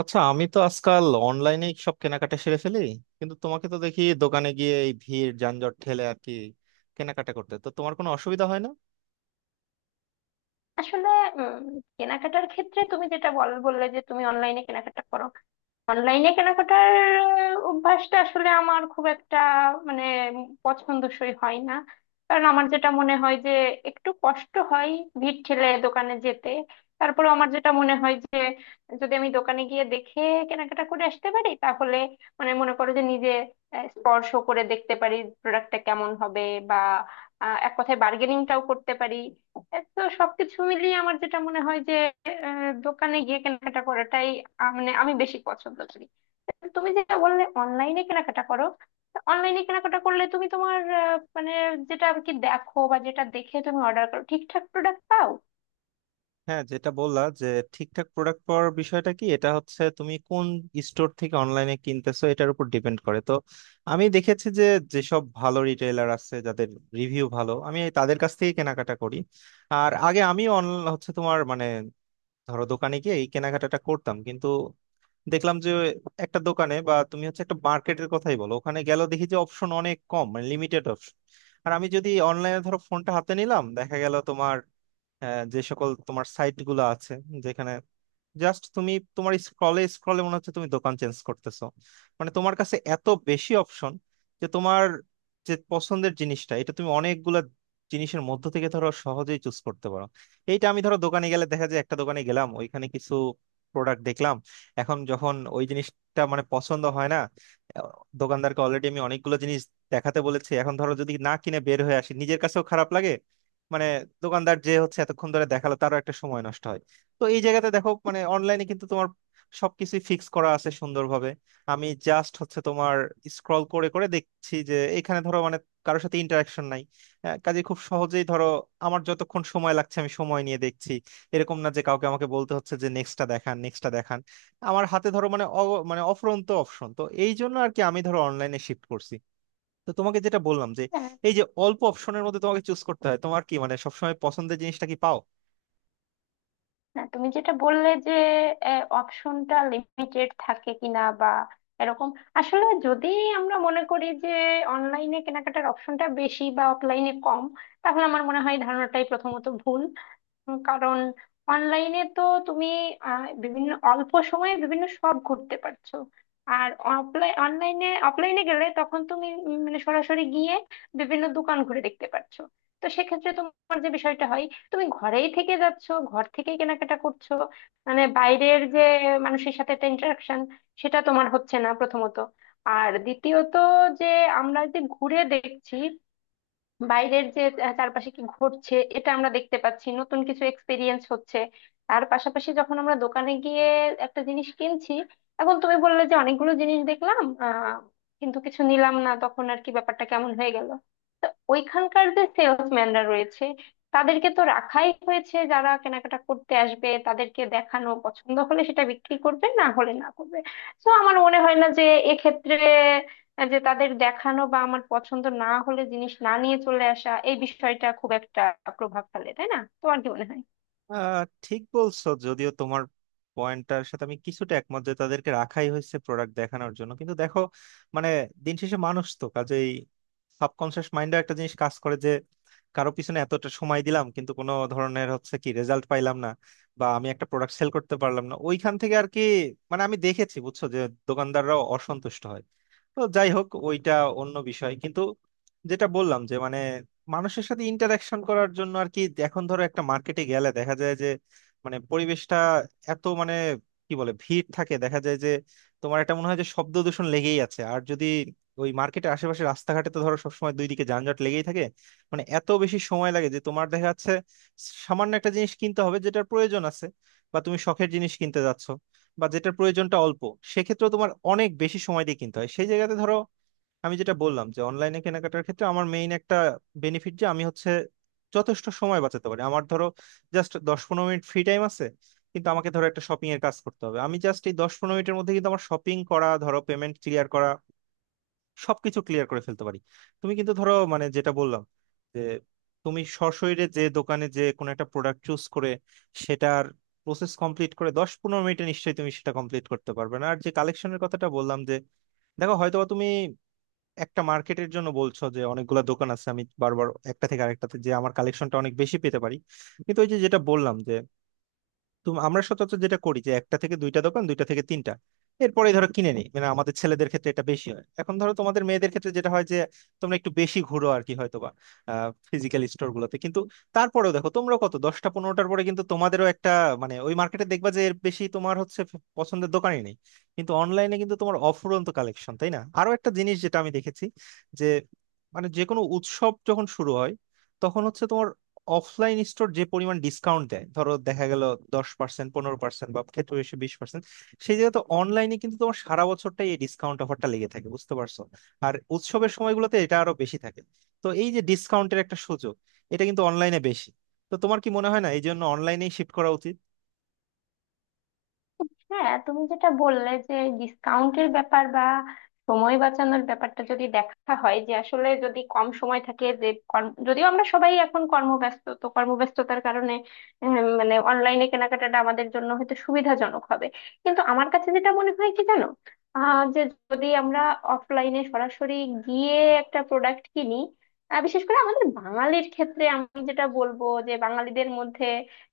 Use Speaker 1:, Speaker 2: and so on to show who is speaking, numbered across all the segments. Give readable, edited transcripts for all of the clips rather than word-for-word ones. Speaker 1: আচ্ছা, আমি তো আজকাল অনলাইনে সব কেনাকাটা সেরে ফেলি, কিন্তু তোমাকে তো দেখি দোকানে গিয়ে এই ভিড় যানজট ঠেলে আর কি কেনাকাটা করতে তো তোমার কোনো অসুবিধা হয় না।
Speaker 2: আসলে উম কেনাকাটার ক্ষেত্রে তুমি যেটা বললে যে তুমি অনলাইনে কেনাকাটা করো। অনলাইনে কেনাকাটার অভ্যাসটা আসলে আমার খুব একটা মানে পছন্দসই হয় না। কারণ আমার যেটা মনে হয় যে একটু কষ্ট হয় ভিড় ঠেলে দোকানে যেতে। তারপরে আমার যেটা মনে হয় যে যদি আমি দোকানে গিয়ে দেখে কেনাকাটা করে আসতে পারি তাহলে মানে মনে করো যে নিজে স্পর্শ করে দেখতে পারি প্রোডাক্টটা কেমন হবে, বা এক কথায় বার্গেনিংটাও করতে পারি। এ তো সবকিছু মিলিয়ে আমার যেটা মনে হয় যে দোকানে গিয়ে কেনাকাটা করাটাই মানে আমি বেশি পছন্দ করি। তো তুমি যেটা বললে অনলাইনে কেনাকাটা করো, অনলাইনে কেনাকাটা করলে তুমি তোমার মানে যেটা আর কি দেখো বা যেটা দেখে তুমি অর্ডার করো ঠিকঠাক প্রোডাক্ট পাও?
Speaker 1: হ্যাঁ, যেটা বললা যে ঠিকঠাক প্রোডাক্ট পাওয়ার বিষয়টা, কি এটা হচ্ছে তুমি কোন স্টোর থেকে অনলাইনে কিনতেছো এটার উপর ডিপেন্ড করে তো। আমি দেখেছি যে যেসব ভালো রিটেইলার আছে যাদের রিভিউ ভালো আমি এই তাদের কাছ থেকে কেনাকাটা করি। আর আগে আমি অনলাইন হচ্ছে তোমার মানে ধরো দোকানে গিয়ে এই কেনাকাটাটা করতাম। দেখলাম যে একটা দোকানে, বা তুমি হচ্ছে একটা মার্কেটের কথাই বলো, ওখানে গেল দেখি যে অপশন অনেক কম, মানে লিমিটেড অপশন। আর আমি যদি অনলাইনে ধরো ফোনটা হাতে নিলাম দেখা গেল তোমার যে সকল তোমার সাইট গুলো আছে, যেখানে জাস্ট তুমি তোমার স্ক্রলে স্ক্রলে মনে হচ্ছে তুমি দোকান চেঞ্জ করতেছো। মানে তোমার কাছে এত বেশি অপশন যে তোমার যে পছন্দের জিনিসটা এটা তুমি অনেকগুলা জিনিসের মধ্য থেকে ধরো সহজেই চুজ করতে পারো। এইটা আমি ধরো দোকানে গেলে দেখা যায় একটা দোকানে গেলাম ওইখানে কিছু প্রোডাক্ট দেখলাম, এখন যখন ওই জিনিসটা মানে পছন্দ হয় না, আহ, দোকানদারকে অলরেডি আমি অনেকগুলো জিনিস দেখাতে বলেছি, এখন ধরো যদি না কিনে বের হয়ে আসি নিজের কাছেও খারাপ লাগে। মানে দোকানদার যে হচ্ছে এতক্ষণ ধরে দেখালো তারও একটা সময় নষ্ট হয়। তো এই জায়গাতে দেখো মানে অনলাইনে কিন্তু তোমার সবকিছুই ফিক্স করা আছে সুন্দরভাবে। আমি জাস্ট হচ্ছে তোমার স্ক্রল করে করে দেখছি যে এখানে ধরো মানে কারোর সাথে ইন্টারাকশন নাই। কাজে খুব সহজেই ধরো আমার যতক্ষণ সময় লাগছে আমি সময় নিয়ে দেখছি, এরকম না যে কাউকে আমাকে বলতে হচ্ছে যে নেক্সটটা দেখান নেক্সটটা দেখান। আমার হাতে ধরো মানে মানে অফুরন্ত অপশন, তো এই জন্য আর কি আমি ধরো অনলাইনে শিফট করছি। তো তোমাকে যেটা বললাম যে
Speaker 2: হ্যাঁ।
Speaker 1: এই যে অল্প অপশনের মধ্যে তোমাকে চুজ করতে হয়, তোমার কি মানে সবসময় পছন্দের জিনিসটা কি পাও?
Speaker 2: হ্যাঁ, তুমি যেটা বললে যে অপশনটা লিমিটেড থাকে কিনা বা এরকম, আসলে যদি আমরা মনে করি যে অনলাইনে কেনাকাটার অপশনটা বেশি বা অফলাইনে কম, তাহলে আমার মনে হয় ধারণাটাই প্রথমত ভুল। কারণ অনলাইনে তো তুমি বিভিন্ন অল্প সময়ে বিভিন্ন সব ঘুরতে পারছো। আর অফলাইনে গেলে তখন তুমি মানে সরাসরি গিয়ে বিভিন্ন দোকান ঘুরে দেখতে পারছো। তো সেক্ষেত্রে তোমার যে বিষয়টা হয়, তুমি ঘরেই থেকে যাচ্ছো, ঘর থেকেই কেনাকাটা করছো। মানে বাইরের যে মানুষের সাথে একটা ইন্টারাকশন, সেটা তোমার হচ্ছে না প্রথমত। আর দ্বিতীয়ত, যে আমরা যে ঘুরে দেখছি বাইরের যে চারপাশে কি ঘটছে এটা আমরা দেখতে পাচ্ছি, নতুন কিছু এক্সপিরিয়েন্স হচ্ছে। তার পাশাপাশি যখন আমরা দোকানে গিয়ে একটা জিনিস কিনছি, এখন তুমি বললে যে অনেকগুলো জিনিস দেখলাম আহ কিন্তু কিছু নিলাম না, তখন আর কি ব্যাপারটা কেমন হয়ে গেল। তো ওইখানকার যে সেলসম্যানরা রয়েছে, তাদেরকে তো রাখাই হয়েছে, যারা কেনাকাটা করতে আসবে তাদেরকে দেখানো, পছন্দ হলে সেটা বিক্রি করবে না হলে না করবে। তো আমার মনে হয় না যে এক্ষেত্রে যে তাদের দেখানো বা আমার পছন্দ না হলে জিনিস না নিয়ে চলে আসা এই বিষয়টা খুব একটা প্রভাব ফেলে, তাই না? তোমার কি মনে হয়?
Speaker 1: আহ, ঠিক বলছো, যদিও তোমার পয়েন্টটার সাথে আমি কিছুটা একমত যে তাদেরকে রাখাই হয়েছে প্রোডাক্ট দেখানোর জন্য, কিন্তু দেখো মানে দিন শেষে মানুষ তো, কাজেই সাবকনসিয়াস মাইন্ডে একটা জিনিস কাজ করে যে কারো পিছনে এতটা সময় দিলাম কিন্তু কোনো ধরনের হচ্ছে কি রেজাল্ট পাইলাম না, বা আমি একটা প্রোডাক্ট সেল করতে পারলাম না ওইখান থেকে আর কি। মানে আমি দেখেছি বুঝছো যে দোকানদাররাও অসন্তুষ্ট হয়। তো যাই হোক ওইটা অন্য বিষয়, কিন্তু যেটা বললাম যে মানে মানুষের সাথে ইন্টারাকশন করার জন্য আর কি। এখন ধরো একটা মার্কেটে গেলে দেখা যায় যে মানে পরিবেশটা এত মানে কি বলে ভিড় থাকে, দেখা যায় যে তোমার এটা মনে হয় যে শব্দ দূষণ লেগেই আছে, আর যদি ওই মার্কেটের আশেপাশে রাস্তাঘাটে তো ধরো সবসময় দুই দিকে যানজট লেগেই থাকে। মানে এত বেশি সময় লাগে যে তোমার দেখা যাচ্ছে সামান্য একটা জিনিস কিনতে হবে যেটার প্রয়োজন আছে, বা তুমি শখের জিনিস কিনতে যাচ্ছ, বা যেটার প্রয়োজনটা অল্প, সেক্ষেত্রে তোমার অনেক বেশি সময় দিয়ে কিনতে হয়। সেই জায়গাতে ধরো আমি যেটা বললাম যে অনলাইনে কেনাকাটার ক্ষেত্রে আমার মেইন একটা বেনিফিট যে আমি হচ্ছে যথেষ্ট সময় বাঁচাতে পারি। আমার ধরো জাস্ট 10-15 মিনিট ফ্রি টাইম আছে, কিন্তু আমাকে ধরো একটা শপিং এর কাজ করতে হবে, আমি জাস্ট এই 10-15 মিনিটের মধ্যে কিন্তু আমার শপিং করা, ধরো পেমেন্ট ক্লিয়ার করা, সবকিছু ক্লিয়ার করে ফেলতে পারি। তুমি কিন্তু ধরো মানে যেটা বললাম যে তুমি সশরীরে যে দোকানে যে কোনো একটা প্রোডাক্ট চুজ করে সেটার প্রসেস কমপ্লিট করে 10-15 মিনিটে নিশ্চয়ই তুমি সেটা কমপ্লিট করতে পারবে না। আর যে কালেকশনের কথাটা বললাম যে দেখো হয়তোবা তুমি একটা মার্কেটের জন্য বলছো যে অনেকগুলা দোকান আছে, আমি বারবার একটা থেকে আরেকটাতে যে আমার কালেকশনটা অনেক বেশি পেতে পারি, কিন্তু ওই যে যেটা বললাম যে তুমি আমরা সচরাচর যেটা করি যে একটা থেকে দুইটা দোকান, দুইটা থেকে তিনটা, এরপরে ধরো কিনে নিই, মানে আমাদের ছেলেদের ক্ষেত্রে এটা বেশি হয়। এখন ধরো তোমাদের মেয়েদের ক্ষেত্রে যেটা হয় যে তোমরা একটু বেশি ঘুরো আর কি, হয়তো বা ফিজিক্যাল স্টোর গুলোতে, কিন্তু তারপরেও দেখো তোমরা কত দশটা পনেরোটার পরে কিন্তু তোমাদেরও একটা মানে ওই মার্কেটে দেখবা যে এর বেশি তোমার হচ্ছে পছন্দের দোকানই নেই। কিন্তু অনলাইনে কিন্তু তোমার অফুরন্ত কালেকশন, তাই না? আরো একটা জিনিস যেটা আমি দেখেছি যে মানে যে কোনো উৎসব যখন শুরু হয় তখন হচ্ছে তোমার অফলাইন স্টোর যে পরিমাণ ডিসকাউন্ট দেয় ধরো দেখা গেল 10%, 15%, বা ক্ষেত্রে বেশি 20%। সেই জায়গায় তো অনলাইনে কিন্তু তোমার সারা বছরটাই এই ডিসকাউন্ট অফারটা লেগে থাকে, বুঝতে পারছো? আর উৎসবের সময়গুলোতে এটা আরো বেশি থাকে। তো এই যে ডিসকাউন্টের একটা সুযোগ, এটা কিন্তু অনলাইনে বেশি। তো তোমার কি মনে হয় না এই জন্য অনলাইনেই শিফট করা উচিত?
Speaker 2: হ্যাঁ, তুমি যেটা বললে যে ডিসকাউন্টের ব্যাপার বা সময় বাঁচানোর ব্যাপারটা যদি দেখা হয় যে, আসলে যদি কম সময় থাকে যে যদিও আমরা সবাই এখন কর্মব্যস্ত, তো কর্মব্যস্ততার কারণে মানে অনলাইনে কেনাকাটাটা আমাদের জন্য হয়তো সুবিধাজনক হবে। কিন্তু আমার কাছে যেটা মনে হয় কি জানো, যে যদি আমরা অফলাইনে সরাসরি গিয়ে একটা প্রোডাক্ট কিনি, বিশেষ করে আমাদের বাঙালির ক্ষেত্রে আমি যেটা বলবো যে বাঙালিদের মধ্যে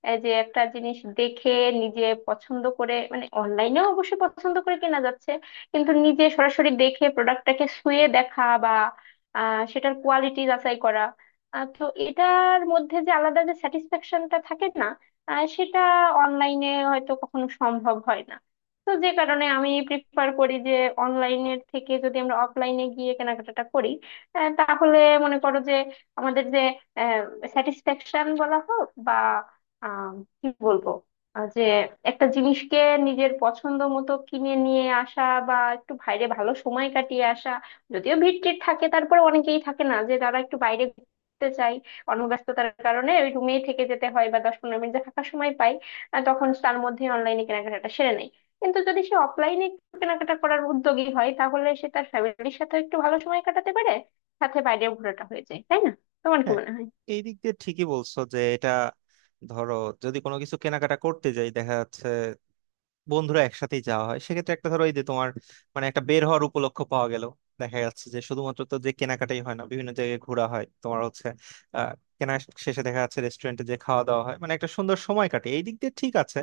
Speaker 2: এই যে একটা জিনিস দেখে নিজে পছন্দ করে, মানে অনলাইনেও অবশ্যই পছন্দ করে কেনা যাচ্ছে, কিন্তু নিজে সরাসরি দেখে প্রোডাক্টটাকে ছুঁয়ে দেখা বা সেটার কোয়ালিটি যাচাই করা, তো এটার মধ্যে যে আলাদা যে স্যাটিসফ্যাকশনটা থাকে না, সেটা অনলাইনে হয়তো কখনো সম্ভব হয় না। তো যে কারণে আমি প্রিফার করি যে অনলাইনের থেকে যদি আমরা অফলাইনে গিয়ে কেনাকাটাটা করি, তাহলে মনে করো যে আমাদের যে স্যাটিসফ্যাকশন বলা হোক বা আহ কি বলবো, যে একটা জিনিসকে নিজের পছন্দ মতো কিনে নিয়ে আসা বা একটু বাইরে ভালো সময় কাটিয়ে আসা। যদিও ভিড় টির থাকে, তারপরে অনেকেই থাকে না যে তারা একটু বাইরে ঘুরতে চায়, কর্মব্যস্ততার কারণে ওই রুমেই থেকে যেতে হয় বা 10-15 মিনিট যে ফাঁকা সময় পাই, তখন তার মধ্যে অনলাইনে কেনাকাটাটা সেরে নেয়। কিন্তু যদি সে অফলাইনে কেনাকাটা করার উদ্যোগী হয়, তাহলে সে তার ফ্যামিলির সাথে একটু ভালো সময় কাটাতে পারে, সাথে বাইরে ঘোরাটা হয়ে যায়, তাই না? তোমার কি
Speaker 1: হ্যাঁ,
Speaker 2: মনে হয়?
Speaker 1: এই দিক দিয়ে ঠিকই বলছো যে এটা ধরো যদি কোনো কিছু কেনাকাটা করতে যাই দেখা যাচ্ছে বন্ধুরা একসাথেই যাওয়া হয়, সেক্ষেত্রে একটা ধরো এই যে তোমার মানে একটা বের হওয়ার উপলক্ষ পাওয়া গেল। দেখা যাচ্ছে যে শুধুমাত্র তো যে কেনাকাটাই হয় না, বিভিন্ন জায়গায় ঘোরা হয়, তোমার হচ্ছে আহ কেনা শেষে দেখা যাচ্ছে রেস্টুরেন্টে যে খাওয়া দাওয়া হয়, মানে একটা সুন্দর সময় কাটে, এই দিক দিয়ে ঠিক আছে।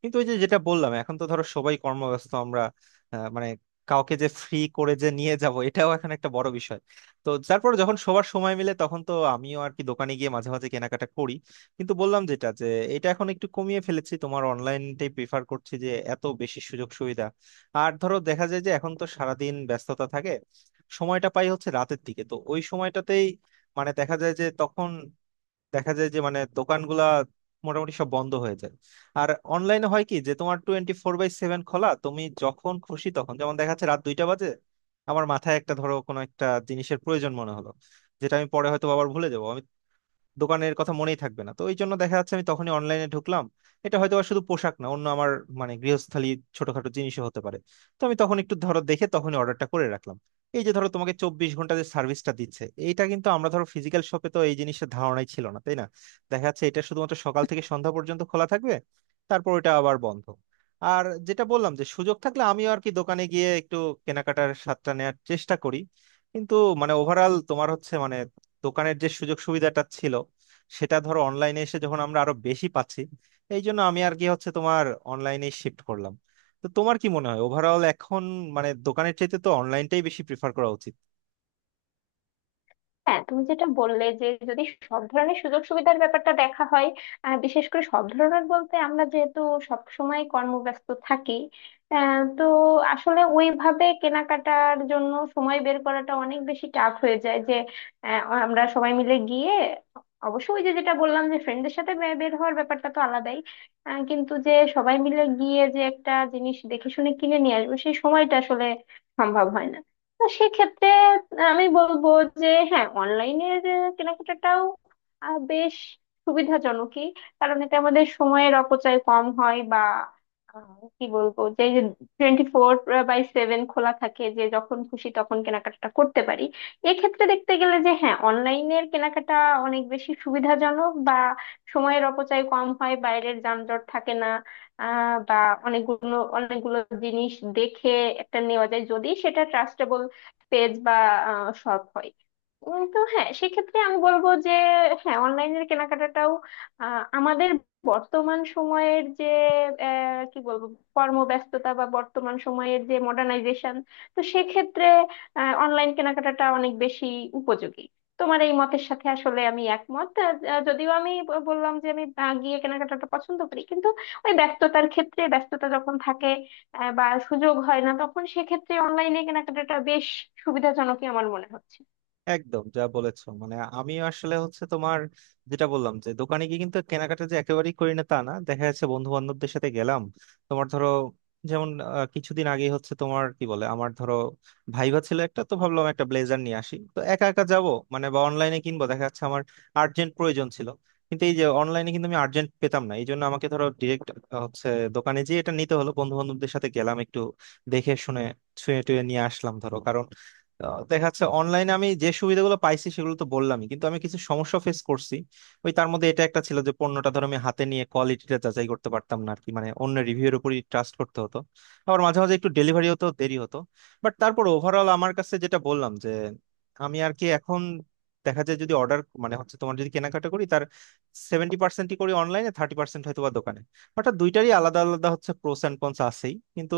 Speaker 1: কিন্তু ওই যে যেটা বললাম এখন তো ধরো সবাই কর্মব্যস্ত আমরা, মানে কাউকে যে ফ্রি করে যে নিয়ে যাব এটাও এখন একটা বড় বিষয়। তো তারপর যখন সবার সময় মিলে তখন তো আমিও আর কি দোকানে গিয়ে মাঝে মাঝে কেনাকাটা করি, কিন্তু বললাম যেটা যে এটা এখন একটু কমিয়ে ফেলেছি, তোমার অনলাইনটাই প্রিফার করছি যে এত বেশি সুযোগ সুবিধা। আর ধরো দেখা যায় যে এখন তো সারাদিন ব্যস্ততা থাকে, সময়টা পাই হচ্ছে রাতের দিকে, তো ওই সময়টাতেই মানে দেখা যায় যে তখন দেখা যায় যে মানে দোকানগুলা মোটামুটি সব বন্ধ হয়ে যায়। আর অনলাইনে হয় কি যে তোমার 24/7 খোলা, তুমি যখন খুশি তখন, যেমন দেখা যাচ্ছে রাত 2টা বাজে আমার মাথায় একটা ধরো কোনো একটা জিনিসের প্রয়োজন মনে হলো, যেটা আমি পরে হয়তো আবার ভুলে যাবো, দোকানের কথা মনেই থাকবে না, তো এই জন্য দেখা যাচ্ছে আমি তখনই অনলাইনে ঢুকলাম। এটা হয়তো আর শুধু পোশাক না, অন্য আমার মানে গৃহস্থালী ছোটখাটো জিনিসও হতে পারে। তো আমি তখন একটু ধরো দেখে তখনই অর্ডারটা করে রাখলাম। এই যে ধরো তোমাকে 24 ঘন্টা যে সার্ভিসটা দিচ্ছে এইটা কিন্তু আমরা ধরো ফিজিক্যাল শপে তো এই জিনিসটা ধারণাই ছিল না, তাই না? দেখা যাচ্ছে এটা শুধুমাত্র সকাল থেকে সন্ধ্যা পর্যন্ত খোলা থাকবে, তারপর এটা আবার বন্ধ। আর যেটা বললাম যে সুযোগ থাকলে আমিও আর কি দোকানে গিয়ে একটু কেনাকাটার স্বাদটা নেওয়ার চেষ্টা করি, কিন্তু মানে ওভারঅল তোমার হচ্ছে মানে দোকানের যে সুযোগ সুবিধাটা ছিল সেটা ধরো অনলাইনে এসে যখন আমরা আরো বেশি পাচ্ছি, এই জন্য আমি আর কি হচ্ছে তোমার অনলাইনে শিফট করলাম। তো তোমার কি মনে হয় ওভারঅল এখন মানে দোকানের চাইতে তো অনলাইনটাই বেশি প্রিফার করা উচিত?
Speaker 2: হ্যাঁ, তুমি যেটা বললে যে যদি সব ধরনের সুযোগ সুবিধার ব্যাপারটা দেখা হয়, বিশেষ করে সব ধরনের বলতে আমরা যেহেতু সব সময় কর্মব্যস্ত থাকি, তো আসলে ওইভাবে কেনাকাটার জন্য সময় বের করাটা অনেক বেশি টাফ হয়ে যায় যে আমরা সবাই মিলে গিয়ে, অবশ্য ওই যে যেটা বললাম যে ফ্রেন্ডদের সাথে বের হওয়ার ব্যাপারটা তো আলাদাই। কিন্তু যে সবাই মিলে গিয়ে যে একটা জিনিস দেখে শুনে কিনে নিয়ে আসবো, সেই সময়টা আসলে সম্ভব হয় না। তো সেক্ষেত্রে আমি বলবো যে হ্যাঁ, অনলাইনের কেনাকাটাটাও বেশ সুবিধাজনকই, কারণ এতে আমাদের সময়ের অপচয় কম হয় বা কি বলবো যে 24/7 খোলা থাকে, যে যখন খুশি তখন কেনাকাটা করতে পারি। এক্ষেত্রে দেখতে গেলে যে হ্যাঁ, অনলাইনের কেনাকাটা অনেক বেশি সুবিধাজনক বা সময়ের অপচয় কম হয়, বাইরের যানজট থাকে না। বা অনেকগুলো অনেকগুলো জিনিস দেখে একটা নেওয়া যায় যদি সেটা পেজ বা শপ হয়। তো হ্যাঁ, সেক্ষেত্রে আমি বলবো যে হ্যাঁ অনলাইনের কেনাকাটাটাও আমাদের বর্তমান সময়ের যে কি বলবো, কর্মব্যস্ততা বা বর্তমান সময়ের যে মডার্নাইজেশন, তো সেক্ষেত্রে অনলাইন কেনাকাটাটা অনেক বেশি উপযোগী। তোমার এই মতের সাথে আসলে আমি একমত। যদিও আমি বললাম যে আমি গিয়ে কেনাকাটাটা পছন্দ করি, কিন্তু ওই ব্যস্ততার ক্ষেত্রে, ব্যস্ততা যখন থাকে বা সুযোগ হয় না, তখন সেক্ষেত্রে অনলাইনে কেনাকাটাটা বেশ সুবিধাজনকই আমার মনে হচ্ছে।
Speaker 1: একদম, যা বলেছো। মানে আমি আসলে হচ্ছে তোমার যেটা বললাম যে দোকানে গিয়ে কিন্তু কেনাকাটা যে একেবারেই করি না তা না, দেখা যাচ্ছে বন্ধু বান্ধবদের সাথে গেলাম, তোমার ধরো যেমন কিছুদিন আগে হচ্ছে তোমার কি বলে আমার ধরো ভাইবা ছিল একটা, তো ভাবলাম একটা ব্লেজার নিয়ে আসি, তো একা একা যাব মানে বা অনলাইনে কিনবো, দেখা যাচ্ছে আমার আর্জেন্ট প্রয়োজন ছিল কিন্তু এই যে অনলাইনে কিন্তু আমি আর্জেন্ট পেতাম না, এই জন্য আমাকে ধরো ডিরেক্ট হচ্ছে দোকানে যেয়ে এটা নিতে হলো, বন্ধু বান্ধবদের সাথে গেলাম একটু দেখে শুনে ছুঁয়ে টুয়ে নিয়ে আসলাম ধরো। আহ, দেখা যাচ্ছে অনলাইনে আমি যে সুবিধাগুলো পাইছি সেগুলো তো বললামই, কিন্তু আমি কিছু সমস্যা ফেস করছি। ওই তার মধ্যে এটা একটা ছিল যে পণ্যটা ধরো আমি হাতে নিয়ে কোয়ালিটিটা যাচাই করতে পারতাম না আর কি, মানে অন্য রিভিউয়ের উপরই ট্রাস্ট করতে হতো। আবার মাঝে মাঝে একটু ডেলিভারি হতেও দেরি হতো। বাট তারপর ওভারঅল আমার কাছে যেটা বললাম যে আমি আর কি এখন দেখা যায় যদি অর্ডার মানে হচ্ছে তোমার যদি কেনাকাটা করি তার 70%-ই করি অনলাইনে, 30% হয়তো বা দোকানে। অর্থাৎ দুইটারই আলাদা আলাদা হচ্ছে প্রোস অ্যান্ড কনস আছেই, কিন্তু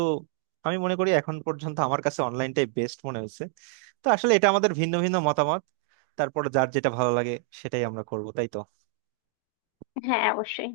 Speaker 1: আমি মনে করি এখন পর্যন্ত আমার কাছে অনলাইনটাই বেস্ট মনে হয়েছে। তো আসলে এটা আমাদের ভিন্ন ভিন্ন মতামত, তারপর যার যেটা ভালো লাগে সেটাই আমরা করব, তাই তো?
Speaker 2: হ্যাঁ, অবশ্যই।